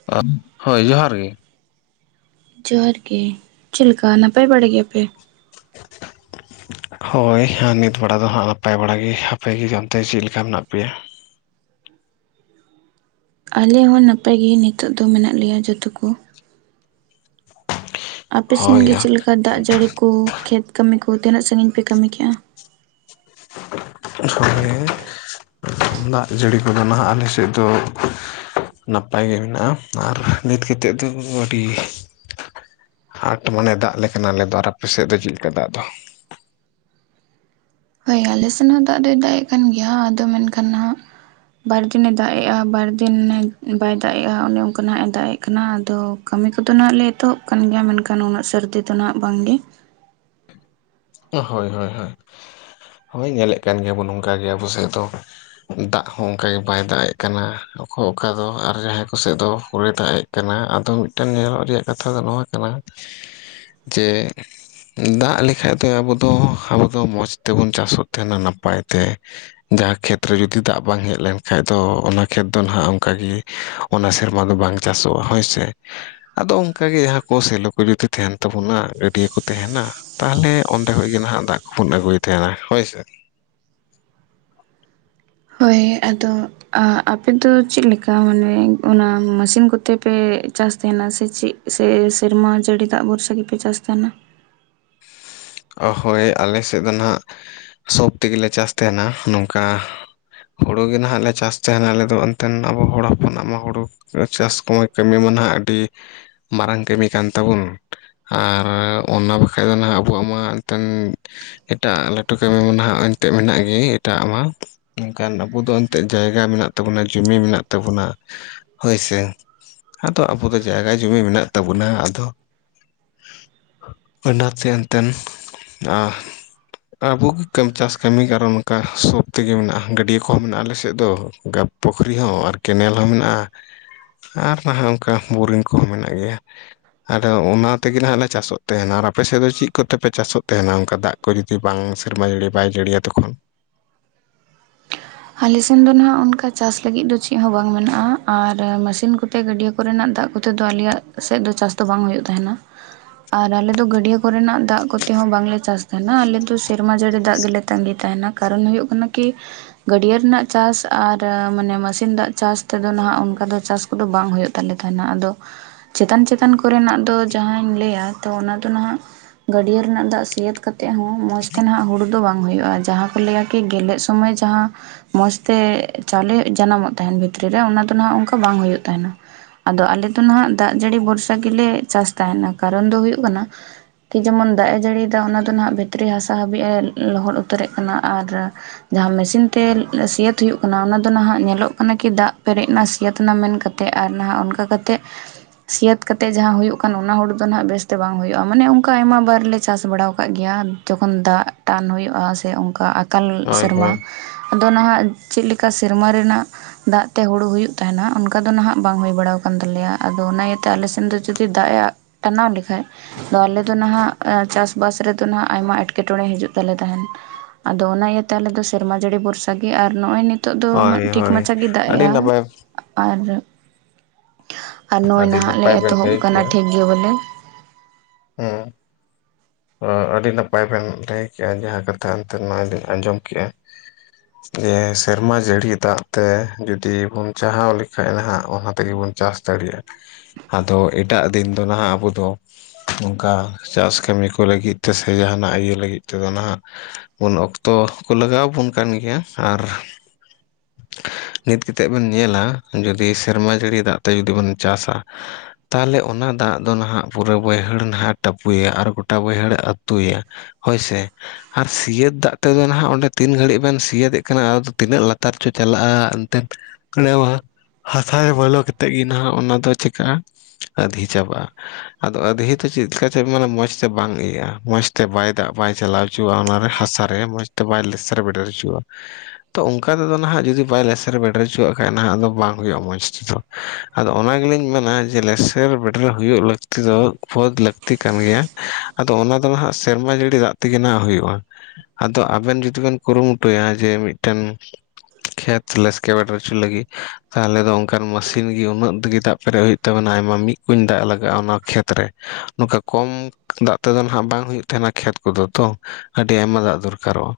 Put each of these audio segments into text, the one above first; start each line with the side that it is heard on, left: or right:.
left: [unintelligible] ᱦᱳᱭ ᱡᱚᱦᱟᱨ ᱜᱮ᱾
right: ᱡᱚᱦᱟᱨ ᱜᱮ, ᱪᱮᱫ ᱞᱮᱠᱟ ᱱᱟᱯᱟᱭ ᱵᱟᱲᱟ ᱜᱮᱭᱟᱯᱮ?
left: [inaudible] ᱦᱳᱭ ᱱᱤᱛ ᱵᱟᱲᱟ ᱫᱚ ᱦᱟᱸᱜ ᱱᱟᱯᱟᱭ ᱵᱟᱲᱟ ᱜᱮ ᱟᱯᱮ ᱜᱮ ᱡᱚᱱᱛᱮ ᱪᱮᱫ ᱞᱮᱠᱟ ᱢᱮᱱᱟᱜ ᱯᱮᱭᱟ?
right: ᱟᱞᱮ ᱦᱚᱸ ᱱᱟᱯᱟᱭ ᱜᱮ ᱱᱤᱛᱚᱜ ᱫᱚ ᱢᱮᱱᱟᱜ ᱞᱮᱭᱟ ᱡᱚᱛᱚ ᱠᱚ᱾ ᱟᱯᱮᱥᱮᱱ
left: ᱦᱳᱭ
right: ᱜᱮ ᱪᱮᱫ ᱞᱮᱠᱟ ᱫᱟᱜ ᱡᱟᱹᱲᱤ ᱠᱚ ᱠᱷᱮᱛ ᱠᱟᱹᱢᱤ ᱠᱚ ᱛᱤᱱᱟᱹᱜ ᱥᱟᱺᱜᱤᱧ ᱯᱮ ᱠᱟᱹᱢᱤ ᱠᱮᱜ-ᱟ?
left: [unintelligible] ᱫᱟᱜ ᱡᱟᱹᱲᱤ ᱠᱚᱫᱚ ᱱᱟᱦᱟᱜ ᱟᱞᱮ ᱥᱮᱫ ᱫᱚ ᱱᱟᱯᱟᱭ ᱜᱮ ᱢᱮᱱᱟᱜ-ᱟ ᱟᱨ ᱱᱤᱛ ᱠᱮᱛᱮᱜ ᱫᱚ ᱟᱹᱰᱤ ᱟᱸᱴ ᱢᱟᱱᱮ ᱫᱟᱜ ᱟᱞᱮ ᱠᱟᱱᱟ ᱟᱞᱮ ᱫᱚ ᱟᱨ ᱟᱯᱮᱥᱮᱫ ᱫᱚ ᱪᱮᱫ ᱞᱮᱠᱟ ᱫᱟᱜ ᱫᱚ?
right: ᱦᱳᱭ ᱟᱞᱮᱥᱮᱱ ᱦᱚᱸ ᱫᱟᱜ ᱫᱚᱭ ᱫᱟᱜ ᱮᱫ ᱠᱟᱱ ᱜᱮᱭᱟ ᱟᱫᱚ ᱢᱮᱱᱠᱷᱟᱱ ᱱᱟᱦᱟᱜ ᱵᱟᱨ ᱫᱤᱱᱮ ᱫᱟᱜ ᱮᱜ-ᱟ ᱵᱟᱨ ᱫᱤᱱᱮ ᱵᱟᱭ ᱫᱟᱜ ᱮᱜ-ᱟ, ᱚᱱᱮ ᱚᱱᱠᱟ ᱱᱟᱦᱟᱜ ᱮ ᱫᱟᱜᱮᱜ ᱠᱟᱱᱟ ᱟᱫᱚ ᱠᱟᱹᱢᱤ ᱠᱚᱫᱚ ᱱᱟᱦᱟᱜ ᱞᱮ ᱮᱛᱚᱦᱚᱵ ᱠᱟᱱ ᱜᱮᱭᱟ ᱢᱮᱱᱠᱷᱟᱱ ᱩᱱᱟᱹᱜ ᱥᱟᱹᱨᱫᱤ ᱫᱚ ᱱᱟᱦᱟᱜ ᱵᱟᱝᱜᱮ,
left: ᱦᱳᱭ ᱦᱳᱭ ᱦᱳᱭ [inaudible] ᱦᱳᱭ ᱧᱮᱞᱮᱫ ᱠᱟᱱ ᱜᱮᱭᱟ ᱵᱚᱱ ᱱᱚᱝᱠᱟ ᱜᱮ ᱟᱵᱚ ᱥᱮᱫ ᱫᱚ, ᱫᱟᱜ ᱦᱚᱸ ᱚᱱᱠᱟᱜᱮ ᱵᱟᱭ ᱫᱟᱜ ᱮᱫ ᱠᱟᱱᱟ ᱚᱠᱚ ᱚᱠᱟ ᱫᱚ ᱟᱨ ᱡᱟᱦᱟᱸᱭ ᱠᱚ ᱥᱮᱫ ᱫᱚ ᱦᱩᱨᱮ ᱫᱟᱜ ᱮᱫ ᱠᱟᱱᱟ ᱟᱫᱚ ᱢᱤᱫᱴᱮᱱ ᱧᱮᱞᱚᱜ ᱨᱮᱭᱟᱜ ᱠᱟᱛᱷᱟ ᱫᱚ ᱱᱚᱣᱟ ᱠᱟᱱᱟ, ᱡᱮ [inaudible] ᱫᱟᱜ ᱞᱮᱠᱷᱟᱡ ᱛᱮ ᱟᱵᱳ ᱫᱚ ᱟᱵᱚ ᱢᱚᱡᱽ ᱛᱮᱵᱚᱱ ᱪᱟᱥᱚᱜ ᱛᱟᱦᱮᱱᱟ ᱱᱟᱯᱟᱭ ᱛᱮ᱾ ᱡᱟᱦᱟᱸ ᱠᱷᱮᱛᱨᱮ ᱡᱩᱫᱤ ᱫᱟᱜ ᱵᱟᱝ ᱦᱮᱡ ᱞᱮᱱᱠᱷᱟᱡ ᱫᱚ, ᱚᱱᱟ ᱠᱷᱮᱛ ᱫᱚ ᱱᱟᱦᱟᱜ ᱚᱝᱠᱟᱜ ᱜᱤ᱾ ᱚᱱᱟ ᱥᱮᱨᱢᱟ ᱫᱚ ᱵᱟᱝ ᱪᱟᱥᱚᱜᱼᱟ ᱦᱳᱭ ᱥᱮ᱾ ᱟᱫᱚ ᱚᱝᱠᱟᱜᱮ ᱡᱟᱦᱟᱸ ᱠᱚ ᱥᱮᱞᱚ ᱠᱚ ᱡᱩᱫᱤ ᱛᱟᱦᱮᱱ ᱛᱟᱵᱩᱱᱟ ᱜᱟᱹᱰᱭᱟᱹ ᱠᱚ ᱛᱟᱦᱮᱱᱟ ᱛᱟᱦᱞᱮ ᱚᱸᱰᱮ ᱠᱷᱚᱡ ᱜᱮ ᱱᱟᱦᱟᱜ ᱫᱟᱜ ᱠᱚᱵᱚᱱ ᱟᱹᱜᱩᱭᱮᱫ ᱛᱟᱦᱮᱱᱟ ᱦᱳᱭ ᱥᱮ᱾
right: ᱦᱳᱭ ᱟᱫᱚ ᱟᱯᱮ ᱫᱚ ᱪᱮᱫ ᱞᱮᱠᱟ ᱢᱟᱱᱮ ᱚᱱᱟ ᱢᱟᱥᱤᱱ ᱠᱚᱛᱮ ᱯᱮ ᱪᱟᱥ ᱛᱟᱦᱮᱱᱟ ᱥᱮ ᱪᱮᱜ ᱥᱮ ᱥᱮᱨᱢᱟ ᱡᱟᱹᱲᱤ ᱫᱟᱜ ᱵᱷᱚᱨᱥᱟ ᱜᱮᱯᱮ ᱪᱟᱹᱥ ᱛᱟᱦᱮᱱᱟ?
left: ᱦᱳᱭ ᱟᱞᱮ ᱥᱮᱫ ᱫᱚ ᱱᱟᱦᱟᱜ ᱥᱳᱵ ᱛᱮᱜᱮᱞᱮ ᱪᱟᱥ ᱛᱟᱦᱮᱱᱟ ᱱᱚᱝᱠᱟ ᱦᱳᱲᱳ ᱜᱮ ᱱᱟᱦᱟᱜ ᱞᱮ ᱪᱟᱥ ᱛᱟᱦᱮᱱᱟ, ᱟᱞᱮ ᱫᱚ ᱮᱱᱛᱮᱱ ᱟᱵᱚ ᱦᱚᱲ ᱦᱚᱯᱚᱱᱟᱜ ᱢᱟ ᱦᱩᱲᱩ ᱪᱟᱥ ᱠᱚᱢᱟ ᱠᱟᱹᱢᱤ ᱢᱟ ᱱᱟᱦᱟᱜ ᱟᱹᱰᱤ ᱢᱟᱨᱟᱝ ᱠᱟᱹᱢᱤ ᱠᱟᱱ ᱛᱟᱵᱚᱱ ᱟᱨ ᱚᱱᱟ ᱵᱟᱠᱷᱟᱡ ᱫᱚ ᱱᱟᱦᱟᱜ ᱟᱵᱚᱣᱟᱜ ᱢᱟ ᱮᱱᱛᱮᱱ ᱮᱴᱟᱜ ᱞᱟᱹᱴᱩ ᱠᱟᱹᱢᱤ ᱢᱟ ᱱᱟᱦᱟᱜ ᱮᱱᱛᱮᱫ ᱢᱮᱱᱟᱜ ᱜᱮ, ᱮᱴᱟᱜᱼ ᱢᱟ᱾ ᱢᱮᱱᱠᱷᱟᱱ ᱟᱵᱚ ᱫᱚ ᱮᱱᱛᱮᱜ ᱡᱟᱭᱜᱟ ᱢᱮᱱᱟᱜ ᱛᱟᱵᱩᱱᱟ, ᱡᱩᱢᱤ ᱢᱮᱱᱟᱜ ᱛᱟᱵᱩᱱᱟ ᱦᱳᱭᱥᱮ᱾ ᱟᱫᱚ ᱟᱵᱚ ᱫᱚ ᱡᱟᱭᱜᱟ ᱡᱩᱢᱤ ᱢᱮᱱᱟᱜ ᱛᱟᱵᱩᱱᱟ ᱟᱫᱚ [unintelligible] ᱟᱵᱚ ᱜᱤ ᱠᱟᱹ ᱪᱟᱥ ᱠᱟᱹᱢᱤ ᱠᱟᱨᱚᱱ ᱚᱱᱠᱟ ᱥᱳᱵ ᱛᱮᱜᱮ ᱢᱮᱱᱟᱜᱼᱟ ᱜᱟᱹᱰᱭᱟᱹ ᱠᱚᱦᱚᱸ ᱢᱮᱱᱟᱜᱼᱟ ᱟᱞᱮ ᱥᱮᱫ ᱫᱚ ᱯᱩᱠᱷᱨᱤ ᱦᱚᱸ, ᱟᱨ ᱠᱮᱱᱮᱞ ᱦᱚᱸ ᱢᱮᱱᱟᱜᱼᱟ ᱟᱨ ᱱᱟᱦᱟᱜ ᱚᱱᱠᱟ ᱵᱳᱨᱤᱝ ᱠᱚᱦᱚᱸ ᱢᱮᱱᱟᱜ ᱜᱮᱭᱟ᱾ ᱟᱫᱚ ᱚᱱᱟ ᱛᱮᱜᱤ ᱱᱟᱜ ᱞᱮ ᱪᱟᱥᱚᱜ ᱛᱟᱦᱮᱱᱟ, ᱟᱨ ᱟᱯᱮ ᱥᱮᱫ ᱫᱚ ᱪᱮᱫ? ᱠᱚᱛᱮᱯᱮ ᱪᱟᱥᱚᱜ ᱛᱟᱦᱮᱱᱟ ᱚᱝᱠᱟ ᱫᱟᱜ ᱠᱚ ᱡᱩᱫᱤ ᱵᱟᱝ ᱥᱮᱨᱢᱟ ᱡᱟᱹᱲᱤ ᱵᱟᱭ ᱡᱟᱹᱲᱤᱭᱟ ᱛᱚᱠᱷᱚᱱ?
right: ᱟᱞᱮᱥᱱ ᱫᱚ ᱱᱟᱦᱟᱜ ᱚᱱᱠᱟ ᱪᱟᱥ ᱞᱟᱹᱜᱤᱫ ᱫᱚ ᱪᱮᱫ ᱦᱚᱸ ᱵᱟᱝ ᱢᱮᱱᱟᱜᱼᱟ᱾ ᱟᱨ ᱢᱟᱥᱤᱱ ᱠᱚ ᱛᱮ ᱜᱟᱹᱰᱭᱟᱹ ᱠᱚᱨᱮᱱᱟᱜ ᱫᱟᱜ ᱠᱚᱛᱮ ᱫᱚ ᱟᱞᱮᱭᱟᱜ ᱥᱮᱫ ᱫᱚ ᱪᱟᱥ ᱫᱚ ᱵᱟᱝ ᱦᱩᱭᱩᱜ ᱛᱟᱦᱮᱱᱟ, ᱟᱨ ᱟᱞᱮ ᱫᱚ ᱜᱟᱹᱰᱭᱟᱹ ᱠᱚᱨᱮᱱᱟᱜ ᱫᱟᱜ ᱠᱚᱛᱮ ᱦᱚᱸ ᱵᱟᱝᱞᱮ ᱪᱟᱥ ᱟᱞᱮ ᱫᱚ ᱥᱮᱨᱢᱟ ᱡᱟᱹᱲᱤ ᱫᱟᱜ ᱜᱮᱞᱮ ᱛᱟᱸᱜᱤ ᱛᱟᱦᱮᱱᱟ ᱠᱟᱨᱚᱱ ᱦᱩᱭᱩᱜ ᱠᱟᱱᱟ ᱠᱤ ᱜᱟᱹᱰᱭᱟᱹ ᱨᱮᱱᱟᱜ ᱪᱟᱥ ᱟᱨ ᱢᱟᱱᱮ ᱢᱟᱹᱥᱤᱱ ᱫᱟᱜ ᱪᱟᱥ ᱛᱮᱫᱚ ᱱᱟᱦᱟᱜ, ᱚᱱᱠᱟ ᱫᱚ ᱪᱟᱥ ᱠᱚᱫᱚ ᱵᱟᱝ ᱦᱩᱭᱩᱜ, ᱛᱟᱞᱮ ᱛᱟᱦᱮᱱᱟ ᱟᱫᱚ ᱪᱮᱛᱟᱱ ᱪᱮᱛᱟᱱ ᱠᱚᱨᱮᱱᱟᱜ ᱫᱚ, ᱡᱟᱦᱟᱸᱧ ᱞᱟᱹᱭᱟ ᱛᱚ ᱚᱱᱟ ᱫᱚ ᱱᱟᱦᱟᱜ ᱜᱟᱹᱰᱭᱟᱹ ᱨᱮᱱᱟᱜ ᱫᱟᱜ ᱥᱤᱭᱟᱹᱛ ᱠᱟᱛᱮᱫ ᱦᱚᱸ ᱢᱚᱡᱽ ᱛᱮ ᱱᱟᱦᱟᱜ ᱦᱩᱲᱩ ᱫᱚ ᱵᱟᱝ ᱦᱩᱭᱩᱜᱼᱟ᱾ ᱡᱟᱦᱟᱸ ᱠᱚ ᱞᱟᱹᱭᱟ ᱠᱤ ᱜᱮᱞᱮᱫ ᱥᱚᱢᱚᱭ ᱡᱟᱦᱟᱸ ᱢᱚᱡᱽᱛᱮ ᱪᱟᱣᱞᱤ ᱡᱟᱱᱟᱢᱚᱜ ᱛᱟᱦᱮᱱ, ᱵᱷᱤᱛᱨᱤ ᱨᱮ ᱚᱱᱟ ᱫᱚ ᱱᱟᱦᱟᱜ ᱚᱱᱠᱟ ᱵᱟᱝ ᱦᱩᱭᱩᱜ ᱛᱟᱦᱮᱱᱟ᱾ ᱟᱫᱚ ᱟᱞᱮ ᱫᱚ ᱱᱟᱦᱟᱜ ᱫᱟᱜ ᱡᱟᱹᱲᱤ ᱵᱷᱚᱨᱥᱟ ᱜᱮᱞᱮ ᱪᱟᱥ ᱛᱟᱦᱮᱱᱟ᱾ ᱠᱟᱨᱚᱱ ᱫᱚ ᱦᱩᱭᱩᱜ ᱠᱟᱱᱟ? ᱡᱮᱢᱚᱱ ᱫᱟᱜ ᱮ ᱡᱟᱹᱲᱤᱭᱫᱟ ᱚᱱᱟ ᱫᱚ ᱱᱟᱦᱟᱜ ᱵᱷᱤᱛᱨᱤ ᱦᱟᱥᱟ ᱦᱟᱹᱵᱤᱡᱼ ᱮ ᱞᱚᱦᱚᱫ ᱩᱛᱟᱹᱨᱮᱜ ᱠᱟᱱᱟ ᱟᱨ ᱡᱟᱦᱟᱸ ᱢᱮᱥᱤᱱ ᱛᱮ ᱥᱤᱭᱟᱹᱛ ᱦᱩᱭᱩᱜ ᱠᱟᱱᱟ᱾ ᱚᱱᱟ ᱫᱚ ᱱᱟᱦᱟᱜ ᱧᱮᱞᱚᱜ ᱠᱟᱱᱟ ᱠᱤ ᱫᱟᱜ ᱯᱮᱨᱮᱡ ᱮᱱᱟ ᱥᱤᱭᱟᱹᱛ ᱱᱟ ᱢᱮᱱ ᱠᱟ ᱛᱮᱜ ᱟᱨ ᱱᱟᱦᱟᱜ ᱚᱱᱠᱟ ᱠᱟᱛᱮᱜ ᱥᱤᱭᱟᱹᱛ ᱠᱟᱛᱮᱜ ᱡᱟᱦᱟᱸ ᱦᱩᱭᱩᱜ ᱠᱟᱱ, ᱚᱱᱟ ᱦᱩᱲᱩ ᱫᱚ ᱱᱟᱦᱟᱜ ᱵᱮᱥᱛᱮ ᱵᱟᱝ ᱦᱩᱭᱩᱜᱼᱟ᱾ ᱢᱟᱱᱮ ᱚᱝᱠᱟ ᱟᱭᱢᱟ ᱵᱟᱨ ᱞᱮ ᱪᱟᱥ ᱵᱟᱲᱟᱣ ᱠᱟᱜ ᱜᱮᱭᱟ᱾ ᱡᱚᱠᱷᱚᱱ ᱫᱟᱜ ᱴᱟᱱ ᱦᱩᱭᱩᱜᱼᱟ ᱥᱮ ᱚᱝᱠᱟ ᱟᱠᱟᱞ
left: ᱦᱳᱭ
right: ᱥᱮᱨᱢᱟ
left: ᱦᱳᱭ
right: ᱟᱫᱚ ᱱᱟᱦᱟᱜ ᱪᱮᱜ ᱞᱮᱠᱟ ᱥᱮᱨᱢᱟ ᱨᱮᱱᱟᱜ ᱫᱟᱜ ᱛᱮ ᱦᱩᱲᱩ ᱦᱩᱭᱩᱜ ᱛᱟᱦᱮᱱᱟ, ᱚᱱᱠᱟ ᱫᱚ ᱱᱟᱦᱟᱜ ᱵᱟᱝ ᱦᱩᱭ ᱵᱟᱲᱟᱣ ᱠᱟᱱ ᱛᱟᱞᱮᱭᱟ ᱟᱫᱚ ᱚᱱᱟ ᱤᱭᱟᱹᱛᱮ ᱟᱞᱮ ᱥᱮᱱ ᱫᱚ ᱡᱩᱫᱤ ᱫᱟᱜ ᱮ ᱴᱟᱱᱟᱣ ᱞᱮᱠᱷᱟᱡ᱾ ᱟᱫᱚ ᱟᱞᱮ ᱫᱚ ᱱᱟᱦᱟᱸᱜ ᱪᱟᱥᱼᱵᱟᱥ ᱨᱮᱫᱚ ᱦᱟᱸᱜ ᱟᱭᱢᱟ ᱮᱸᱴᱠᱮᱴᱚᱬᱮ ᱦᱤᱡᱩᱜ ᱛᱟᱞᱮ ᱛᱟᱦᱮᱸᱱ᱾ ᱟᱫᱚ ᱚᱱᱟ ᱤᱭᱟᱹᱛᱮ ᱟᱞᱮᱫᱚ ᱥᱮᱨᱢᱟ ᱡᱟᱹᱲᱤ ᱵᱷᱚᱨᱥᱟ ᱜᱮ, ᱟᱨ ᱱᱚᱜᱚᱭ ᱱᱤᱛ ᱱᱤᱛᱳᱜ ᱫᱚ
left: ᱦᱳᱭ
right: ᱴᱷᱤᱠ
left: ᱦᱳᱭ
right: ᱢᱟᱪᱷᱟ ᱜᱮᱭ ᱫᱟᱜ
left: ᱟᱹᱰᱤ
right: ᱮᱼᱟᱭ
left: ᱱᱟᱯᱟᱭ
right: ᱟᱨ ᱟᱨ ᱱᱚᱜᱼᱚᱭ
left: ᱟᱹᱰᱤ
right: ᱱᱟᱦᱟᱜ ᱞᱮ
left: ᱱᱟᱯᱟᱭ ᱵᱮᱱ
right: ᱮᱛᱚᱦᱚᱵ
left: ᱞᱟᱹᱭ
right: ᱟᱠᱟᱱᱟ
left: ᱠᱮᱜᱼᱟ
right: ᱴᱷᱤᱠ ᱜᱮ ᱵᱚᱞᱮ᱾
left: [inaudible] ᱚ ᱟᱹᱰᱤ ᱱᱟᱯᱟᱭ ᱵᱮᱱ ᱞᱟᱹᱭ ᱠᱮᱜᱼᱟ, ᱡᱟᱦᱟᱸ ᱠᱟᱛᱷᱟ ᱮᱱᱛᱮ ᱱᱚᱣᱟ ᱞᱤᱧ ᱟᱸᱡᱚᱢ ᱠᱮᱜᱼᱟ᱾ [inaudible] ᱡᱮ ᱥᱮᱨᱢᱟ ᱡᱟᱹᱲᱤ ᱫᱟᱜ ᱛᱮ ᱡᱩᱫᱤ ᱵᱚᱱ ᱪᱟᱦᱟᱣ ᱞᱮᱠᱷᱟᱱᱡ ᱱᱟᱦᱟᱜ ᱚᱱᱟ ᱛᱮᱜᱮᱵᱚᱱ ᱪᱟᱥ ᱫᱟᱲᱮᱭᱟᱜᱼᱟ ᱟᱫᱚ ᱮᱴᱟᱜ ᱫᱤᱱ ᱫᱚ ᱱᱟᱦᱟᱜ ᱟᱵᱚ ᱫᱚ ᱚᱱᱠᱟ ᱪᱟᱥ ᱠᱟᱹᱢᱤ ᱠᱚ ᱞᱟᱹᱜᱤᱫ ᱛᱮᱥᱮ ᱡᱟᱦᱟᱱᱟᱜ ᱤᱭᱟᱹ ᱞᱟᱹᱜᱤᱫ ᱛᱮᱫᱚ ᱱᱟᱦᱟᱜ ᱩᱱ ᱚᱠᱛᱚ ᱠᱚ ᱞᱟᱜᱟᱣ ᱟᱵᱚᱱ ᱠᱟᱱ ᱜᱮᱭᱟ ᱟᱨ ᱱᱤᱛ ᱠᱟᱛᱮᱫ ᱵᱮᱱ ᱧᱮᱞᱟ ᱡᱩᱫᱤ ᱥᱮᱨᱢᱟ ᱡᱟᱹᱲᱤ ᱫᱟᱜ ᱛᱮ ᱡᱩᱫᱤ ᱵᱚᱱ ᱪᱟᱥᱟ ᱛᱟᱦᱚᱞᱮ ᱚᱱᱟ ᱫᱟᱜ ᱫᱚ ᱱᱟᱦᱟᱜ ᱯᱩᱨᱟᱹ ᱵᱟᱹᱭᱦᱟᱹᱲ ᱱᱟᱦᱟᱜ ᱮ ᱴᱟᱯᱩᱭᱭᱟ ᱟᱨ ᱜᱚᱴᱟ ᱵᱟᱹᱭᱦᱟᱹᱲᱮ ᱟᱹᱛᱩᱭᱟ ᱦᱳᱭ ᱥᱮ᱾ ᱟᱨ ᱥᱤᱭᱟᱹᱛ ᱫᱟᱜ ᱛᱮᱫᱚ ᱱᱟᱦᱜ ᱚᱸᱰᱮ ᱛᱤᱱ ᱜᱷᱟᱹᱲᱤᱜ ᱵᱮᱱ ᱥᱤᱭᱟᱹᱛᱮᱜ ᱠᱟᱱᱟ ᱟᱫᱚ ᱛᱤᱱᱟᱹᱜ ᱞᱟᱛᱟᱨ ᱪᱚ ᱪᱟᱞᱟᱜᱼᱟ ᱮᱱᱛᱮᱱ᱾ [unintelligible] ᱦᱟᱥᱟ ᱜᱮ ᱵᱚᱞᱚ ᱠᱟᱛᱮᱫ ᱜᱮ ᱱᱟᱦᱟᱜ ᱚᱱᱟ ᱫᱚ ᱪᱤᱠᱟᱹᱜᱼᱟ ᱟᱫᱷᱤ ᱪᱟᱵᱟᱜᱼᱟ᱾ ᱟᱫᱚ ᱟᱫᱷᱮ ᱛᱚ ᱪᱮᱫ ᱞᱮᱠᱟ ᱪᱮᱫ ᱢᱟᱱᱮ ᱢᱚᱸᱡᱽᱛᱮ ᱵᱟᱝ ᱤᱭᱟᱹᱜᱼᱟ ᱢᱚᱸᱡᱽ ᱛᱮ ᱵᱟᱭ ᱫᱟᱜ ᱵᱟᱭ ᱪᱟᱞᱟᱣ ᱪᱚᱣᱟᱜᱼᱟ ᱚᱱᱟ ᱨᱮ ᱦᱟᱥᱟᱨᱮ ᱢᱚᱸᱡᱽᱛᱮ ᱵᱟᱭ ᱞᱮᱥᱮᱨ ᱵᱮᱰᱮᱨ ᱦᱚᱪᱚᱣᱟᱜ-ᱟ᱾ ᱛᱚ ᱚᱱᱠᱟ ᱛᱮᱫᱚ ᱱᱟᱦᱟᱜ ᱡᱩᱫᱤ ᱵᱟᱭ ᱞᱮᱥᱮᱨ ᱵᱮᱴᱮᱨ ᱦᱚᱪᱚᱣᱟᱜ ᱠᱷᱟᱡ ᱱᱟᱦᱟᱜ ᱟᱫᱚ ᱵᱟᱝ ᱦᱩᱭᱩᱜᱼᱟ ᱢᱚᱡᱽ ᱛᱮᱫᱚ᱾ ᱟᱫᱚ ᱚᱱᱟ ᱜᱮᱞᱤᱧ ᱢᱮᱱᱟ ᱡᱮ ᱞᱮᱥᱮᱨ ᱵᱮᱴᱮᱨ ᱦᱩᱭᱩᱜ ᱞᱟᱹᱠ -ᱛᱤ ᱫᱚ ᱵᱩᱫ ᱞᱟᱹᱠᱛᱤ ᱠᱟᱱ ᱜᱮᱭᱟ ᱟᱫᱚ ᱚᱱᱟ ᱫᱚ ᱱᱦᱟᱜ ᱥᱮᱨᱢᱟ ᱡᱟᱹᱲᱤ ᱫᱟᱜ ᱛᱮᱜᱮ ᱱᱦᱟᱜ ᱦᱩᱭᱩᱜᱼᱟ᱾ ᱟᱫᱚ ᱟᱵᱮᱱ ᱡᱩᱫᱤ ᱵᱮᱱ ᱠᱩᱨᱩᱢᱩᱴᱩᱭᱟ ᱡᱮ ᱢᱤᱫᱴᱮᱱ ᱠᱷᱮᱛ ᱞᱮᱥᱠᱮᱵᱮᱰᱮᱨ ᱚᱪᱩ ᱞᱟᱹᱜᱤᱫ ᱛᱟᱦᱚᱞᱮ ᱫᱚ ᱚᱱᱠᱟᱱ ᱢᱟᱥᱤᱱ ᱜᱤ ᱩᱱᱟᱹᱜ ᱜᱮ ᱫᱟᱜ ᱯᱮᱨᱮᱡ ᱦᱩᱭᱩᱜ ᱛᱟᱵᱤᱱᱟ ᱟᱭᱢᱟ ᱢᱤᱫ ᱠᱩᱧ ᱫᱟᱜ ᱞᱟᱜᱟᱜᱼᱟ ᱚᱱᱟ ᱠᱷᱮᱛ ᱨᱮ ᱱᱚᱝᱠᱟ ᱠᱚᱢ ᱫᱟᱜ ᱛᱮᱫᱚ ᱱᱦᱟᱜ ᱵᱟᱝ ᱦᱩᱭᱩᱜ ᱛᱟᱦᱮᱱᱟ ᱠᱷᱮᱛ ᱠᱚᱫᱚ ᱛᱚ᱾ ᱟᱹᱰᱤ ᱟᱭᱢᱟ ᱫᱟᱜ ᱫᱚᱨᱠᱟᱨᱚᱜᱼᱟ᱾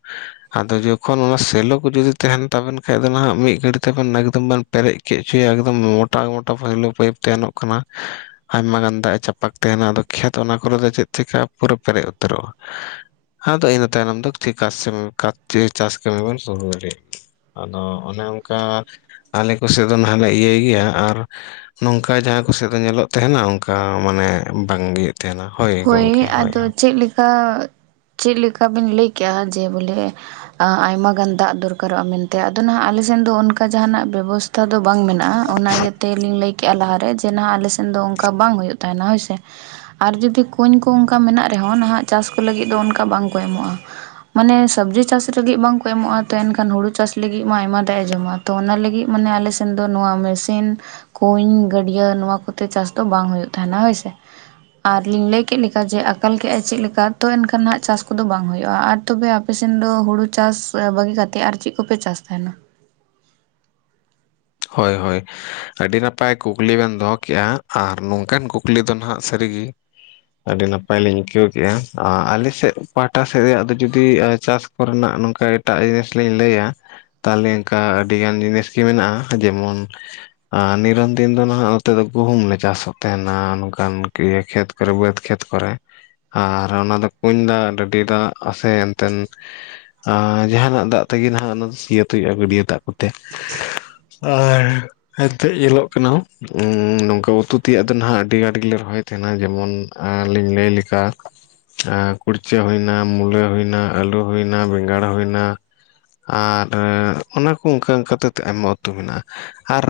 left: ᱟᱫᱚ ᱡᱚᱠᱷᱚᱱ ᱚᱱᱟ ᱥᱮᱞᱚ ᱠᱚ ᱡᱩᱫᱤ ᱛᱟᱦᱮᱱ ᱛᱟᱵᱮᱱ ᱠᱷᱟᱡ ᱫᱚ ᱱᱟᱦᱟᱜ ᱢᱤᱫ ᱜᱷᱟᱹᱲᱤ ᱛᱮᱵᱮᱱ ᱮᱠᱫᱚᱢ ᱵᱮᱱ ᱯᱮᱨᱮᱡ ᱠᱮᱫ ᱦᱚᱪᱚᱭᱟ ᱮᱠᱫᱚᱢ ᱢᱚᱴᱟ ᱢᱚᱴᱟ ᱯᱳᱭᱞᱳ ᱯᱟᱭᱤᱯ ᱛᱟᱦᱮᱱᱚᱜ ᱠᱟᱱᱟ ᱟᱭᱢᱟ ᱜᱟᱱ ᱫᱟᱜ ᱪᱟᱯᱟᱠ ᱛᱟᱦᱮᱱᱟ ᱟᱫᱚ ᱠᱷᱮᱛ ᱚᱱᱟ ᱠᱚᱨᱮ ᱫᱚ ᱪᱮᱫ ᱪᱤᱠᱟᱜᱼᱟ ᱯᱩᱨᱟᱹ ᱯᱮᱨᱮᱡ ᱩᱛᱟᱹᱨᱚᱜᱼᱟ᱾ ᱦᱟᱸ ᱤᱱᱟᱹ ᱛᱟᱭᱱᱚᱢ ᱫᱚ ᱪᱮᱠᱟᱥᱮᱢ ᱠᱟᱛ ᱪᱮ ᱪᱟᱥ ᱠᱟᱹᱢᱤ ᱵᱮᱱ ᱥᱚᱞᱦᱚ ᱫᱟᱲᱮᱭᱟᱜᱼᱟ᱾ ᱟᱫᱚ ᱚᱱᱮ ᱚᱱᱠᱟ ᱟᱞᱮ ᱠᱚᱥᱮᱫ ᱫᱚ ᱱᱟᱦᱟᱜ ᱞᱮ ᱤᱭᱟᱹᱭ ᱜᱮᱭᱟ ᱟᱨ ᱱᱚᱝᱠᱟ ᱡᱟᱦᱟᱸ ᱠᱚᱥᱮᱫ ᱫᱚ ᱧᱮᱞᱚᱜ ᱛᱟᱦᱮᱱᱟ ᱚᱱᱠᱟ ᱢᱟᱱᱮ ᱵᱟᱝᱜᱮ ᱛᱟᱦᱮᱱᱟ ᱦᱳᱭ ᱜᱚᱢᱠᱮ ᱦᱳᱭ ᱦᱚᱭ
right: ᱟ ᱪᱮᱫᱞᱮᱠᱟ ᱵᱤᱱ ᱞᱟᱹᱭ ᱠᱮᱜᱼᱟ ᱡᱮ ᱵᱚᱞᱮ ᱟᱭᱢᱟ ᱜᱟᱱ ᱫᱟᱜ ᱫᱚᱨᱠᱟᱨᱚᱜᱼᱟ ᱢᱮᱱᱛᱮ ᱟᱫᱚ ᱱᱦᱟᱜ ᱟᱞᱮ ᱥᱮᱱ ᱫᱚ ᱚᱱᱠᱟ ᱡᱟᱦᱟᱱᱟᱜ ᱵᱮᱵᱚᱥᱛᱷᱟ ᱛᱷᱟ ᱫᱚ ᱵᱟᱝ ᱢᱮᱱᱟᱜᱼᱟ ᱚᱱᱟ ᱤᱭᱟᱹ ᱛᱮᱞᱤᱧ ᱞᱟᱹᱭ ᱠᱮᱜᱼᱟ ᱞᱟᱦᱟᱨᱮ ᱡᱮ ᱱᱦᱟᱜ ᱟᱞᱮ ᱥᱮᱱ ᱫᱚ ᱚᱱᱠᱟ ᱵᱟᱝ ᱦᱩᱭᱩᱜ ᱛᱟᱦᱮᱱᱟ ᱦᱳᱭᱥᱮ᱾ ᱟᱨ ᱡᱩᱫᱤ ᱠᱩᱧ ᱠᱚ ᱚᱱᱠᱟ ᱢᱮᱱᱟᱜ ᱨᱮᱦᱚᱸ ᱱᱟᱦᱟᱜ ᱪᱟᱥ ᱠᱚ ᱞᱟᱹᱜᱤᱫ ᱫᱚ ᱚᱱᱠᱟ ᱵᱟᱝᱠᱚ ᱮᱢᱚᱜᱼᱟ᱾ ᱢᱟᱱᱮ ᱥᱚᱵᱽᱡᱤ ᱪᱟᱥ ᱞᱟᱹᱜᱤᱫ ᱵᱟᱝᱠᱚ ᱮᱢᱚᱜᱼᱟ ᱛᱚ ᱮᱱᱠᱷᱟᱱ ᱦᱩᱲᱩ ᱪᱟᱥ ᱞᱟᱹᱜᱤᱫ ᱢᱟ ᱟᱭᱢᱟ ᱫᱟᱜ ᱮ ᱡᱚᱢᱟ᱾ ᱛᱚ ᱚᱱᱟ ᱞᱟᱹᱜᱤᱫ ᱢᱟᱱᱮ ᱟᱞᱮᱥᱮᱱ ᱫᱚ ᱱᱚᱣᱟ ᱢᱮᱥᱤᱱ ᱠᱩᱧ ᱜᱟᱹᱰᱭᱟᱹ ᱱᱚᱣᱟ ᱠᱚᱛᱮ ᱪᱟᱥ ᱫᱚ ᱵᱟᱝ ᱦᱩᱭᱩᱜ ᱛᱟᱦᱮᱱᱟ ᱦᱳᱭᱥᱮ ᱟᱨᱞᱤᱧ ᱞᱟᱹᱭ ᱪᱮᱫ ᱞᱮᱠᱟ ᱡᱮ ᱟᱠᱟᱞ ᱠᱮᱫᱟᱭ ᱪᱮᱫ ᱞᱮᱠᱟ ᱛᱚ ᱮᱱᱠᱷᱟᱱ ᱦᱟᱸᱜ ᱪᱟᱥ ᱠᱚᱫᱚ ᱵᱟᱝ ᱦᱩᱭᱩᱜᱼᱟ ᱟᱨ ᱛᱚᱵᱮ ᱟᱯᱮᱥᱱ ᱫᱚ ᱦᱩᱲᱩ ᱪᱟᱥ ᱵᱟᱹᱜᱤ ᱠᱟᱛᱮᱫ ᱟᱨ ᱪᱮᱫ ᱠᱚᱯᱮ ᱪᱟᱥ ᱛᱟᱦᱮᱱᱟ?
left: ᱦᱳᱭ ᱦᱳᱭ᱾ ᱟᱹᱰᱤ ᱱᱟᱯᱟᱭ ᱠᱩᱠᱞᱤ ᱵᱮᱱ ᱫᱚᱦᱚ ᱠᱮᱜᱼᱟ ᱟᱨ ᱱᱚᱝᱠᱟᱱ ᱠᱩᱠᱞᱤ ᱫᱚ ᱱᱦᱟᱜ ᱥᱟᱹᱨᱤᱜᱮ ᱟᱹᱰᱤ ᱱᱟᱯᱟᱭᱞᱤᱧ ᱟᱹᱭᱠᱟᱹᱣ ᱠᱮᱫᱼᱟ ᱟᱞᱮᱥᱮᱫ ᱯᱟᱦᱴᱟ ᱥᱮᱫ ᱨᱮᱭᱟᱜ ᱫᱚ ᱡᱩᱫᱤ ᱪᱟᱥ ᱠᱚᱨᱮᱱᱟᱜ ᱱᱚᱝᱠᱟ ᱮᱴᱟᱜ ᱡᱤᱱᱤᱥ ᱞᱤᱧ ᱞᱟᱹᱭᱟ ᱛᱟᱦᱚᱞᱮ ᱚᱱᱠᱟ ᱟᱹᱰᱤ ᱜᱟᱱ ᱡᱤᱱᱤᱥ ᱜᱮ ᱢᱮᱱᱟᱜᱼᱟ᱾ ᱡᱮᱢᱚᱱ ᱟᱨ ᱱᱤᱨᱚᱱ ᱫᱤᱱ ᱫᱚ ᱱᱟᱦᱟᱜ ᱱᱚᱛᱮ ᱫᱚ ᱜᱩᱦᱩᱢ ᱞᱮ ᱪᱟᱥᱚᱜ ᱛᱟᱦᱮᱱᱟ ᱱᱚᱝᱠᱟᱱ ᱠᱷᱮᱛ ᱵᱟᱹᱫᱽ ᱠᱷᱮᱛ ᱠᱚᱨᱮ ᱟᱨ ᱚᱱᱟ ᱫᱚ ᱠᱩᱧ ᱫᱟᱜ ᱰᱟᱹᱰᱤ ᱫᱟᱜ ᱟᱥᱮ ᱮᱱᱛᱮᱱ ᱟᱨ ᱡᱟᱦᱟᱱᱟᱜ ᱫᱟᱜ ᱛᱮᱜᱮ ᱱᱟᱦᱟᱜ ᱚᱱᱟ ᱥᱤᱭᱟᱹᱛ ᱦᱩᱭᱩᱜᱼᱟ ᱜᱟᱹᱰᱭᱟᱹ ᱫᱟᱜ ᱠᱚᱛᱮ [inaudible] ᱦᱮᱱᱛᱮᱡ ᱧᱮᱞᱚᱜ ᱠᱟᱱᱟ ᱩᱸ ᱱᱚᱝᱠᱟ ᱩᱛᱩ ᱛᱮᱭᱟᱜ ᱫᱚ ᱱᱟᱦᱟᱜ ᱟᱹᱰᱤ ᱟᱴ ᱜᱮᱞᱮ ᱨᱚᱦᱚᱭ ᱛᱷᱮᱱᱟ ᱡᱮᱢᱚᱱ ᱟᱸᱞᱤᱧ ᱞᱟᱹᱭ ᱞᱮᱠᱟ ᱟᱸ ᱠᱩᱲᱪᱟᱹ ᱦᱩᱭᱱᱟ ᱢᱩᱞᱟᱹ ᱦᱩᱭᱱᱟ ᱟᱹᱞᱩ ᱦᱩᱭᱱᱟ ᱵᱮᱸᱜᱟᱲ ᱦᱩᱭᱱᱟ᱾ ᱟᱨ ᱮᱸ ᱚᱱᱟ ᱠᱚ ᱚᱝᱠᱟ ᱚᱝᱠᱟ ᱛᱮ ᱟᱭᱢᱟ ᱩᱛᱩ ᱢᱮᱱᱟᱜᱼᱟ᱾ ᱟᱨ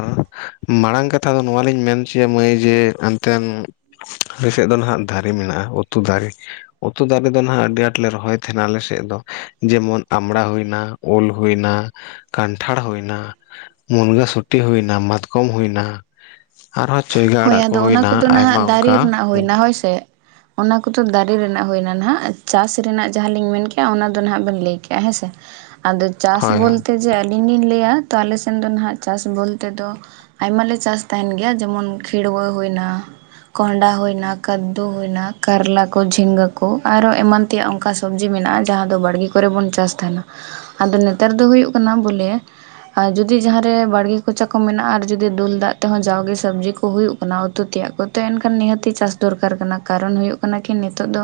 left: ᱢᱟᱲᱟᱝ ᱠᱟᱛᱷᱟ ᱫᱚ ᱱᱚᱣᱟ ᱞᱤᱧ ᱢᱮᱱ ᱚᱪᱚᱭᱟ ᱢᱟᱹᱭ ᱡᱮ ᱚᱱᱛᱮᱱ ᱟᱞᱮ ᱥᱮᱜ ᱫᱚ ᱱᱟᱦᱟᱜ ᱫᱟᱨᱮ ᱢᱮᱱᱟᱜᱼᱟ ᱩᱛᱩ ᱫᱟᱨᱮ᱾ ᱩᱛᱩ ᱫᱟᱨᱮ ᱫᱚ ᱱᱟᱦᱟᱜ ᱟᱹᱰᱤ ᱟᱴ ᱞᱮ ᱨᱚᱦᱚᱭ ᱛᱷᱮᱱᱟ ᱟᱞᱮ ᱥᱮᱜ ᱫᱚ ᱡᱮᱢᱚᱱ ᱟᱢᱲᱟ ᱦᱩᱭᱱᱟ᱾ ᱩᱞ ᱦᱩᱭᱱᱟ ᱠᱟᱱᱴᱷᱟᱲ ᱦᱩᱭᱱᱟ᱾ ᱢᱩᱱᱜᱟᱹ ᱥᱩᱴᱤ ᱦᱩᱭᱱᱟ ᱢᱟᱛᱠᱚᱢ ᱦᱩᱭᱱᱟ᱾ ᱟᱨᱦᱚᱸ ᱪᱟᱹᱭᱞᱟᱹ
right: ᱦᱳᱭ ᱟᱫᱚ ᱚᱱᱟ ᱠᱚᱫᱚ ᱱᱟᱦᱟᱜ ᱫᱟᱨᱮ ᱨᱮᱱᱟᱜ ᱦᱩᱭᱱᱟ ᱦᱳᱭ ᱥᱮ᱾ ᱚᱱᱟ ᱠᱚᱫᱚ ᱫᱟᱨᱮ ᱨᱮᱱᱟᱜ ᱦᱩᱭᱱᱟ ᱱᱟᱦᱟᱜ ᱪᱟᱥ ᱨᱮᱱᱟᱜ ᱡᱟᱦᱟᱸ ᱞᱤᱧ ᱢᱮᱱ ᱠᱮᱜᱼᱟ ᱚᱱᱟ ᱫᱚ ᱱᱟᱦᱟᱜ ᱵᱮᱱ ᱞᱟᱹᱭ ᱠᱮᱜᱼᱟ ᱦᱮᱸ ᱥᱮ᱾ ᱟᱫᱚ ᱪᱟᱥ
left: ᱦᱳᱭ ᱦᱳᱭ
right: ᱵᱚᱞᱛᱮ ᱡᱮ ᱟᱹᱞᱤᱧ ᱞᱤᱧ ᱞᱟᱹᱭᱟ ᱛᱚ ᱟᱞᱮ ᱥᱮᱱ ᱫᱚ ᱱᱟᱦᱟᱜ ᱪᱟᱥ ᱵᱚᱞᱛᱮ ᱫᱚ ᱟᱭᱢᱟ ᱞᱮ ᱪᱟᱥ ᱛᱟᱦᱮᱱ ᱜᱮᱭᱟ ᱡᱮᱢᱚᱱ ᱠᱷᱤᱲᱣᱟᱹ ᱦᱩᱭᱱᱟ᱾ ᱠᱚᱸᱦᱰᱟ ᱦᱩᱭᱱᱟ ᱠᱟᱫᱽᱫᱩ ᱦᱩᱭᱱᱟ ᱠᱟᱨᱞᱟ ᱠᱚ ᱡᱷᱤᱸᱜᱟᱹ ᱠᱚ ᱟᱨᱦᱚ ᱮᱢᱟᱱ ᱛᱮᱭᱟᱜ ᱚᱝᱠᱟ ᱥᱚᱵᱽᱡᱤ ᱢᱮᱱᱟᱜᱼᱟ ᱡᱟᱦᱟᱸ ᱫᱚ ᱵᱟᱲᱜᱮ ᱠᱚᱨᱮ ᱵᱚᱱ ᱪᱟᱥ ᱛᱟᱦᱮᱱᱟ᱾ ᱟᱫᱚ ᱱᱮᱛᱟᱨ ᱫᱚ ᱦᱩᱭᱩᱜ ᱠᱟᱱᱟ ᱵᱚᱞᱮ ᱟ ᱡᱩᱫᱤ ᱡᱟᱦᱟᱸᱨᱮ ᱵᱟᱲᱜᱮ ᱠᱚᱪᱟ ᱠᱚ ᱢᱮᱱᱟᱜᱼᱟ ᱟᱨ ᱡᱩᱫᱤ ᱫᱩᱞ ᱫᱟᱜ ᱛᱮᱦᱚᱸ ᱡᱟᱣᱜᱮ ᱥᱚᱵᱡᱤ ᱠᱩ ᱦᱩᱭᱩᱜ ᱠᱟᱱᱟ ᱩᱛᱩ ᱛᱮᱭᱟᱜ ᱠᱚ ᱛᱮ ᱮᱱᱠᱷᱟᱱ ᱱᱤᱦᱟᱹᱛᱤ ᱪᱟᱥ ᱫᱚᱨᱠᱟᱨ ᱠᱟᱱᱟ ᱠᱟᱨᱚᱱ ᱦᱩᱭᱩᱜ ᱠᱟᱱᱟ ᱠᱤ ᱱᱤᱛᱚᱜ ᱫᱚ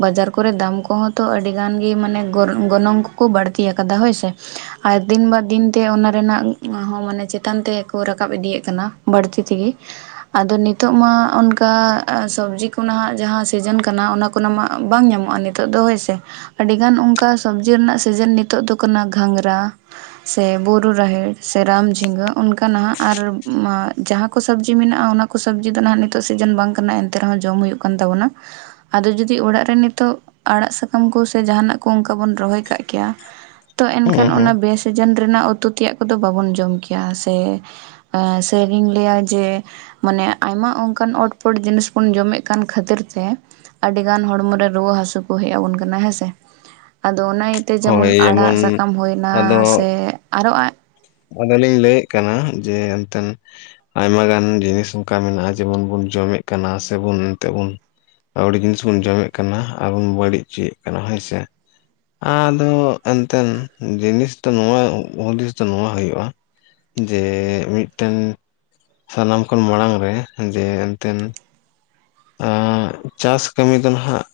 right: ᱵᱟᱡᱟᱨ ᱠᱚᱨᱮ ᱫᱟᱢ ᱠᱚᱦᱚᱸ ᱛᱚ ᱟᱹᱰᱤ ᱜᱟᱱ ᱜᱮ ᱢᱟᱱᱮ ᱜᱚ-ᱜᱚᱱᱚᱝ ᱠᱚᱠᱚ ᱵᱟᱹᱲᱛᱤᱭ ᱟᱠᱟᱫᱟ ᱦᱳᱭᱥᱮ᱾ ᱟᱨ ᱫᱤᱱ ᱵᱟᱫᱽ ᱫᱤᱱᱛᱮ ᱚᱱᱟ ᱨᱮᱱᱟᱜ ᱦᱚᱸ ᱢᱟᱱᱮ ᱪᱮᱛᱟᱱ ᱛᱮᱠᱚ ᱨᱟᱠᱟᱵ ᱤᱫᱤᱭᱮᱜ ᱠᱟᱱᱟ ᱵᱟᱹᱲᱛᱤ ᱛᱮᱜᱤ᱾ ᱟᱫᱚ ᱱᱤᱛᱚᱜ ᱢᱟ ᱚᱱᱠᱟ ᱥᱚᱵᱽᱡᱤ ᱠᱚ ᱱᱟᱦᱟᱜ ᱡᱟᱦᱟᱸ ᱥᱤᱡᱮᱱ ᱠᱟᱱᱟ ᱚᱱᱟ ᱠᱚᱱᱟ ᱢᱟ ᱵᱟᱝ ᱧᱟᱢᱚᱜᱼᱟ ᱱᱤᱛᱚᱜ ᱫᱚ ᱦᱳᱭ ᱥᱮ᱾ ᱟᱹᱰᱤᱜᱟᱱ ᱚᱜᱠᱟ ᱥᱚᱵᱽᱡᱤ ᱨᱮᱱᱟᱜ ᱥᱤᱡᱮᱱ ᱱᱤᱛᱚᱜ ᱫᱚ ᱠᱟᱱᱟ ᱜᱷᱟᱸᱝᱨᱟ᱾ ᱥᱮ ᱵᱩᱨᱩ ᱨᱟᱦᱮᱲ ᱥᱮ ᱨᱟᱢ ᱡᱷᱤᱸᱜᱟᱹ ᱚᱱᱠᱟ ᱱᱟᱦᱟᱜ ᱟᱨ ᱢᱟ ᱡᱟᱦᱟᱸ ᱠᱚ ᱠᱚ ᱥᱚᱵᱽᱡᱤ ᱢᱮᱱᱟᱜᱼᱟ ᱚᱱᱟ ᱠᱚ ᱥᱚᱵᱽᱡᱤ ᱫᱚ ᱱᱟᱦᱟᱜ ᱱᱤᱛᱚᱜ ᱥᱤᱡᱤᱱ ᱵᱟᱝ ᱠᱟᱱᱟ ᱮᱱᱛᱮ ᱨᱮᱦᱚᱸ ᱡᱚᱢ ᱦᱩᱭᱩᱜ ᱠᱟᱱ ᱛᱟᱵᱚᱱᱟ᱾ ᱟᱫᱚ ᱡᱩᱫᱤ ᱚᱲᱟᱜ ᱨᱮ ᱱᱤᱛᱚᱜ ᱟᱲᱟᱜ ᱥᱟᱠᱟᱢ ᱠᱚ ᱥᱮ ᱡᱟᱦᱱᱟᱜ ᱠᱚ ᱚᱝᱠᱟ ᱵᱩᱱ ᱨᱚᱦᱚᱭ ᱠᱟᱜ ᱠᱮᱭᱟ ᱛᱚ ᱮᱱᱠᱷᱟᱱ ᱚᱱᱟ ᱵᱮᱥ ᱥᱮᱡᱮᱱ ᱨᱮᱱᱟᱜ ᱩᱛᱩ ᱛᱮᱭᱟᱜ ᱠᱚᱫᱚ ᱵᱟᱵᱚᱱ ᱜᱮᱭᱟ ᱥᱮ ᱮᱸ ᱥᱮ ᱞᱤᱧ ᱞᱟᱹᱭᱟ ᱡᱮ ᱢᱟᱱᱮ ᱟᱭᱢᱟ ᱚᱝᱠᱟᱱ ᱚᱴ ᱯᱚᱴ ᱡᱤᱱᱤᱥ ᱵᱚᱱ ᱡᱚᱢᱮᱜ ᱠᱟᱱ ᱠᱷᱟᱹᱛᱤᱨ ᱛᱮ ᱟᱹᱰᱤ ᱜᱟᱱ ᱦᱚᱲᱢᱚᱨᱮ ᱨᱩᱣᱟᱹ ᱦᱟᱹᱥᱩ ᱠᱚ ᱦᱮᱜ ᱟᱵᱚᱱ ᱠᱟᱱᱟ ᱦᱮᱸᱥᱮ ᱟᱫᱚ ᱚᱱᱟ ᱛᱮ ᱡᱮᱢᱚᱱ ᱟᱲᱟᱜ ᱥᱟᱠᱟᱢ ᱦᱩᱭᱱᱟ ᱥᱮ ᱟᱨᱚ ᱟᱸ
left: ᱟᱫᱚ ᱞᱤᱧ ᱞᱟᱹᱭᱮᱜ ᱠᱟᱱᱟ ᱡᱮ ᱮᱱᱛᱮ ᱟᱭᱢᱟ ᱜᱟᱱ ᱡᱤᱱᱤᱥ ᱚᱝᱠᱟ ᱢᱮᱱᱟᱜᱼᱟ ᱡᱮᱢᱚᱱ ᱵᱚᱱ ᱡᱚᱢᱮᱜ ᱠᱟᱱᱟ ᱥᱮᱵᱚᱱ ᱮᱱᱛᱮ ᱵᱚᱱ ᱟᱹᱣᱲᱤ ᱡᱤᱱᱤᱥ ᱵᱚᱱ ᱡᱚᱢᱮᱜ ᱠᱟᱱᱟ, ᱟᱨᱵᱚᱱ ᱵᱟᱹᱲᱤᱜ ᱚᱪᱚᱭᱮᱜ ᱠᱟᱱᱟ ᱦᱳᱭ ᱥᱮ᱾ ᱟᱫᱚ ᱮᱱᱛᱮᱱ ᱡᱤᱱᱤᱥ ᱫᱚ ᱱᱚᱣᱟ ᱦᱩᱫᱤᱥ ᱛᱚ ᱱᱚᱣᱟ ᱦᱩᱭᱩᱜᱼᱟ ᱡᱮ ᱢᱤᱫᱴᱮᱱ ᱥᱟᱱᱟᱢ ᱠᱷᱚᱱ ᱢᱟᱲᱟᱝ ᱨᱮ ᱡᱮ ᱮᱱᱛᱮᱱ ᱟᱸ ᱪᱟᱥ ᱠᱟᱹᱢᱤ ᱫᱚ ᱱᱟᱦᱟᱜ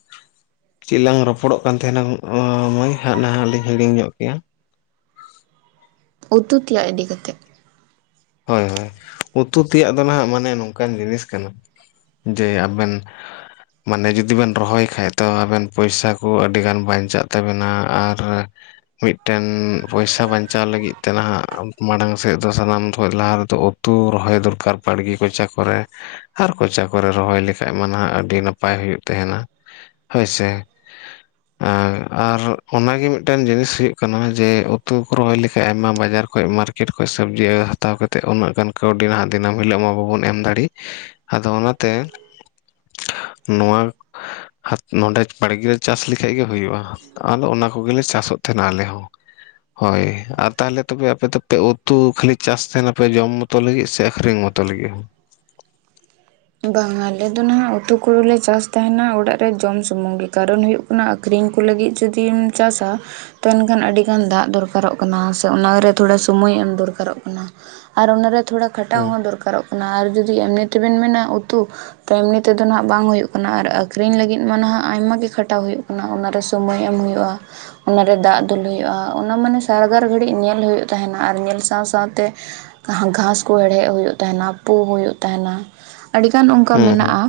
left: ᱪᱮᱜ ᱞᱟᱝ ᱨᱚᱯᱚᱲᱚᱜ ᱠᱟᱱ ᱛᱟᱦᱮᱱᱟ ᱟᱸ ᱢᱟᱹᱭ ᱦᱟᱸᱜ ᱱᱟᱦᱟᱜ ᱞᱤᱧ ᱦᱤᱲᱤᱧ ᱧᱚᱜ ᱠᱮᱭᱟ?
right: ᱩᱛᱩ ᱛᱮᱭᱟᱜ ᱤᱫᱤ ᱠᱟᱛᱮᱜ᱾
left: ᱦᱳᱭ ᱦᱳᱭ ᱩᱛᱩ ᱛᱮᱭᱟᱜ ᱫᱚ ᱱᱟᱦᱟᱜ ᱢᱟᱱᱮ ᱱᱚᱝᱠᱟᱱ ᱡᱤᱱᱤᱥ ᱠᱟᱱᱟ ᱡᱮ ᱟᱵᱮᱱ ᱢᱟᱱᱮ ᱡᱩᱫᱤ ᱵᱮᱱ ᱨᱚᱦᱚᱭ ᱠᱷᱟᱡ ᱛᱚ ᱟᱵᱮᱱ ᱯᱚᱭᱥᱟ ᱠᱚ ᱟᱹᱰᱤᱜᱟᱱ ᱵᱟᱧᱪᱟᱜ ᱛᱟᱵᱮᱱᱟ ᱟᱨ ᱢᱤᱫᱴᱮᱱ ᱯᱚᱭᱥᱟ ᱵᱟᱧᱪᱟᱣ ᱞᱟᱹᱜᱤᱫ ᱛᱮ ᱱᱟᱦᱟᱜ ᱢᱟᱲᱟᱝ ᱥᱮᱫ ᱫᱚ ᱥᱟᱱᱟᱢ ᱠᱷᱚᱡ ᱞᱟᱦᱟ ᱨᱮᱫᱚ ᱩᱛᱩ ᱨᱚᱦᱚᱭ ᱫᱚᱨᱠᱟᱨ ᱵᱟᱲᱜᱮ ᱠᱚᱪᱟ ᱠᱚᱨᱮ ᱾ ᱟᱨ ᱠᱚᱪᱟ ᱠᱚᱨᱮ ᱨᱚᱦᱚᱭ ᱞᱮᱠᱷᱟᱡ ᱢᱟ ᱱᱟᱦᱟᱜ ᱟᱹᱰᱤ ᱱᱟᱯᱟᱭ ᱦᱩᱭᱩᱜ ᱛᱟᱦᱮᱱᱟ [inaudible] ᱦᱳᱭᱥᱮ ᱾ ᱟᱨ ᱟᱨ ᱚᱱᱟᱜᱮ ᱢᱤᱫᱴᱮᱱ ᱡᱤᱱᱤᱥ ᱦᱩᱭᱩᱜ ᱠᱟᱱᱟ ᱡᱮ ᱩᱛᱩ ᱠᱚ ᱨᱚᱦᱚᱭ ᱞᱮᱠᱟᱡ ᱟᱭᱢᱟ ᱵᱟᱡᱟᱨ ᱠᱷᱚᱡ ᱢᱟᱨᱠᱮᱴ ᱠᱷᱚᱡ ᱥᱚᱵᱽᱡᱤ ᱦᱟᱛᱟᱣ ᱠᱟᱛᱮᱫ ᱩᱱᱟᱹᱜ ᱜᱟᱱ ᱠᱟᱹᱣᱰᱤ ᱱᱟᱦᱟᱜ ᱫᱤᱱᱟᱹᱢ ᱦᱤᱞᱳᱜ ᱢᱟ ᱵᱟᱵᱚᱱ ᱮᱢ ᱫᱟᱲᱮᱜ ᱾ ᱟᱫᱚ ᱚᱱᱟᱛᱮ [inaudible] ᱱᱚᱣᱟ [inaudible] ᱠᱷᱟᱱ ᱱᱚᱰᱮ ᱵᱟᱲᱜᱮ ᱨᱮ ᱪᱟᱥ ᱞᱮᱠᱷᱟᱡ ᱜᱮ ᱦᱩᱭᱩᱜ-ᱟ, ᱟᱞᱚ ᱚᱱᱟ ᱠᱚᱜᱮᱞᱮ ᱪᱟᱥ ᱚᱜ ᱛᱟᱦᱮᱱᱟ ᱟᱞᱮ ᱦᱚᱸ ᱾ ᱦᱳᱭ ᱟᱨ ᱛᱟᱦᱚᱞᱮ ᱛᱚᱵᱮ ᱟᱯᱮ ᱫᱚᱯᱮ ᱩᱛᱩ ᱠᱷᱟᱞᱤ ᱪᱟᱥ ᱛᱟᱦᱮᱱ ᱟᱯᱮ ᱡᱚᱢ ᱢᱚᱛᱚ ᱞᱟᱹᱜᱤᱫ ᱥᱮ ᱟᱠᱷᱨᱤᱧ ᱢᱚᱛᱚ ᱞᱟᱹᱜᱤᱫ ᱦᱚᱸ?
right: ᱵᱟᱝ ᱟᱞᱮ ᱫᱚ ᱱᱟᱦᱟᱜ ᱩᱛᱩ ᱠᱚᱫᱚ ᱞᱮ ᱪᱟᱥ ᱛᱟᱦᱮᱱᱟ ᱚᱲᱟᱜ ᱨᱮ ᱡᱚᱢ ᱥᱩᱢᱩᱝ ᱜᱮ ᱠᱟᱨᱚᱱ ᱚᱱᱟ ᱟᱠᱷᱨᱤᱧ ᱠᱚ ᱞᱟᱹᱜᱤᱫ ᱡᱩᱫᱤᱢ ᱪᱟᱥ-ᱟ ᱛᱚ ᱮᱱᱠᱷᱟᱱ ᱟᱹᱰᱤᱜᱟᱱ ᱫᱟᱜ ᱫᱚᱨᱠᱟᱨᱚᱜ ᱠᱟᱱᱟ ᱥᱮ ᱚᱱᱟᱨᱮ ᱛᱷᱚᱲᱟ ᱥᱚᱢᱚᱭ ᱮᱢ ᱫᱚᱨᱠᱟᱨᱚᱜ ᱠᱟᱱᱟ ᱾ ᱟᱨ ᱚᱱᱟᱨᱮ ᱛᱷᱚᱲᱟ ᱠᱷᱟᱴᱟᱣ
left: ᱦᱩᱸ
right: ᱦᱚᱸ ᱫᱚᱨᱠᱟᱨᱚᱜ ᱠᱟᱱᱟ ᱾ ᱟᱨ ᱡᱩᱫᱤ ᱮᱢᱱᱤ ᱛᱮᱵᱮᱱ ᱢᱮᱱᱟ ᱩᱛᱩ ᱛᱚ ᱮᱢᱱᱤ ᱛᱮᱫᱚ ᱱᱟᱦᱟᱜ ᱵᱟᱝ ᱦᱩᱭᱩᱜ ᱠᱟᱱᱟ ᱟᱨ ᱟᱹᱠᱷᱨᱤᱧ ᱞᱟᱹᱜᱤᱫ ᱢᱟ ᱱᱟᱦᱟᱜ ᱟᱭᱢᱟ ᱜᱮ ᱠᱷᱟᱴᱟᱣ ᱦᱩᱭᱩᱜ ᱠᱟᱱᱟ ᱾ [unintelligible] ᱥᱳᱢᱚᱭ ᱮᱢ ᱦᱩᱭᱩᱜ-ᱟ᱾ ᱚᱱᱟᱨᱮ ᱫᱟᱜ ᱫᱩᱞ ᱦᱩᱭᱩᱜ-ᱟ ᱾ ᱚᱱᱟ ᱢᱟᱱᱮ ᱥᱟᱨᱜᱟᱨ ᱜᱷᱟᱹᱲᱤᱡ ᱧᱮᱞ ᱦᱩᱭᱩᱜ ᱛᱟᱦᱮᱱᱟ ᱾ ᱟᱨ ᱧᱮᱞ ᱥᱟᱶ ᱥᱟᱶᱛᱮ ᱜᱷᱟᱸᱥ ᱠᱚ ᱦᱮᱲᱦᱮᱫ ᱦᱩᱭᱩᱜ ᱛᱟᱦᱮᱱᱟ ᱯᱳ ᱦᱩᱭᱩᱜ ᱛᱟᱦᱮᱱᱟ ᱾ ᱟᱹᱰᱤ ᱜᱟᱱ ᱚᱱᱠᱟ
left: ᱦᱩᱸ ᱦᱩᱸ
right: ᱢᱮᱱᱟᱜ-ᱟ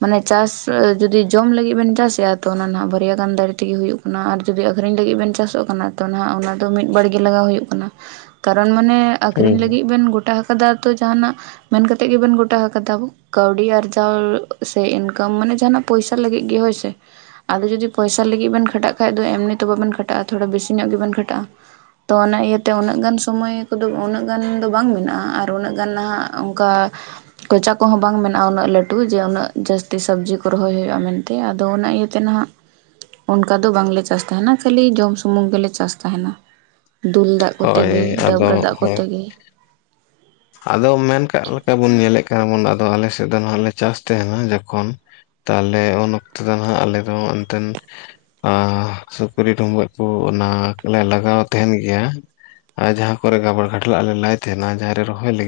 right: ᱢᱟᱱᱮ ᱪᱟᱥ ᱡᱩᱫᱤ ᱡᱚᱢ ᱞᱟᱹᱜᱤᱫ ᱵᱮᱱ ᱪᱟᱥᱮᱜ-ᱟ ᱛᱚ ᱚᱱᱟ ᱱᱟᱦᱟᱜ ᱵᱟᱨᱭᱟ ᱜᱟᱱ ᱫᱟᱨᱮ ᱛᱮᱜᱮ ᱦᱩᱭᱩᱜ ᱠᱟᱱᱟ ᱟᱨ ᱡᱩᱫᱤ ᱟᱹᱠᱷᱨᱤᱧ ᱞᱟᱹᱜᱤᱫ ᱵᱮᱱ ᱪᱟᱥᱚᱜ ᱠᱟᱱᱟ ᱛᱚ ᱱᱟᱦᱟᱜ ᱚᱱᱟ ᱫᱚ ᱢᱤᱫ ᱵᱟᱨᱜᱮ ᱞᱟᱜᱟᱣ ᱦᱩᱭᱩᱜ ᱠᱟᱱᱟ [inaudible] ᱠᱟᱨᱚᱱ ᱢᱟᱱᱮ
left: ᱦᱩᱸ
right: ᱟᱠᱷᱨᱤᱧ
left: ᱦᱩᱸ
right: ᱞᱟᱹᱜᱤᱫ ᱵᱮᱱ ᱜᱚᱴᱟ ᱟᱠᱟᱫᱟ ᱛᱚ ᱡᱟᱦᱱᱟᱜ ᱢᱮᱱ ᱠᱟᱛᱮᱜ ᱜᱮᱵᱮᱱ ᱜᱚᱴᱟ ᱟᱠᱟᱫᱟ ᱾ ᱠᱟᱹᱣᱰᱤ ᱟᱨᱡᱟᱣ ᱥᱮ ᱤᱱᱠᱟᱢ ᱢᱟᱱᱮ ᱡᱟᱦᱟᱱᱟᱜ ᱯᱚᱭᱥᱟ ᱞᱟᱹᱜᱤᱫ ᱜᱮ ᱦᱳᱭ ᱥᱮ ᱾ ᱟᱫᱚ ᱡᱩᱫᱤ ᱯᱚᱭᱥᱟ ᱞᱟᱹᱜᱤᱫ ᱵᱮᱱ ᱠᱷᱟᱴᱟᱜ ᱠᱷᱟᱡ ᱫᱚ ᱮᱢᱱᱤ ᱛᱚ ᱵᱟᱵᱮᱱ ᱠᱷᱟᱴᱟᱜ-ᱟ, ᱛᱷᱚᱲᱟ ᱵᱮᱥᱤ ᱧᱚᱜ ᱜᱮᱵᱮᱱ ᱠᱷᱟᱴᱟᱜ-ᱟ ᱾ ᱛᱚ ᱚᱱᱟ ᱤᱭᱟᱹᱛᱮ ᱩᱱᱟᱹᱜ ᱜᱟᱱ ᱥᱚᱢᱚᱭ ᱠᱚᱫᱚ ᱩᱱᱟᱹᱜ ᱜᱟᱱ ᱫᱚ ᱵᱟᱝ ᱢᱮᱱᱟᱜ-ᱟ ᱟᱨ ᱩᱱᱟᱹᱜ ᱜᱟᱱ ᱱᱟᱜ ᱚᱱᱠᱟ ᱠᱚᱪᱟ ᱠᱚᱦᱚ ᱵᱟᱝ ᱢᱮᱱᱟᱜ-ᱟ ᱞᱟᱹᱴᱩ ᱡᱮ ᱩᱱᱟᱹᱜ ᱡᱟᱹᱥᱛᱤ ᱥᱚᱵᱽᱡᱤ ᱠᱚ ᱨᱚᱦᱚᱭ ᱦᱩᱭᱩᱜ-ᱟ ᱢᱮᱱᱛᱮ ᱾ ᱟᱫᱚ ᱚᱱᱟ ᱤᱭᱟᱹᱛᱮ ᱱᱟᱦᱟᱜ ᱚᱱᱠᱟ ᱫᱚ ᱵᱟᱝᱞᱮ ᱪᱟᱥ ᱛᱟᱦᱮᱱᱟ ᱠᱷᱟᱹᱞᱤ ᱡᱚᱢ ᱥᱩᱢᱩᱝ ᱜᱮᱞᱮ ᱪᱟᱥ ᱛᱟᱦᱮᱱᱟ ᱾ ᱫᱩᱞ ᱫᱟᱜ ᱠᱚᱛᱮ
left: ᱦᱳᱭ
right: ᱜᱮ
left: ᱟᱫᱚ
right: ᱰᱟᱹᱵᱽᱨᱟᱹ ᱫᱟᱜ
left: ᱦᱳᱭ
right: ᱠᱚᱛᱮ ᱜᱮ ᱾
left: ᱟᱫᱚ ᱢᱮᱱ ᱠᱟᱜ ᱞᱮᱠᱟ ᱵᱚᱱ ᱧᱮᱞᱮᱫ ᱠᱟᱱᱟ ᱵᱚᱱ ᱾ ᱟᱫᱚ ᱟᱞᱮ ᱥᱮᱫ ᱫᱚ ᱱᱚᱣᱟ ᱞᱮ ᱪᱟᱥ ᱛᱟᱦᱮᱱᱟ ᱡᱚᱠᱷᱚᱱ ᱛᱟᱦᱚᱞᱮ ᱩᱱ ᱚᱠᱛᱚ ᱫᱚ ᱦᱟᱜ ᱟᱞᱮ ᱫᱚ ᱦᱟᱜ ᱮᱱᱛᱮᱱ ᱟᱻ ᱥᱩᱠᱨᱤ ᱰᱩᱢᱵᱟᱹᱜ ᱠᱚ ᱚᱱᱟ ᱠᱚᱞᱮ ᱞᱟᱜᱟᱣ ᱛᱟᱦᱮᱱ ᱜᱮᱭᱟ ᱾ ᱟᱨ ᱡᱟᱦᱟᱸ ᱠᱚᱨᱮ ᱜᱟᱵᱟᱲ ᱜᱷᱟᱰᱞᱟᱜ ᱞᱮ ᱞᱟᱭ ᱛᱟᱦᱮᱱᱟ ᱡᱟᱦᱟᱸ ᱨᱮ ᱨᱚᱦᱚᱭ ᱞᱟᱹᱜᱤᱫ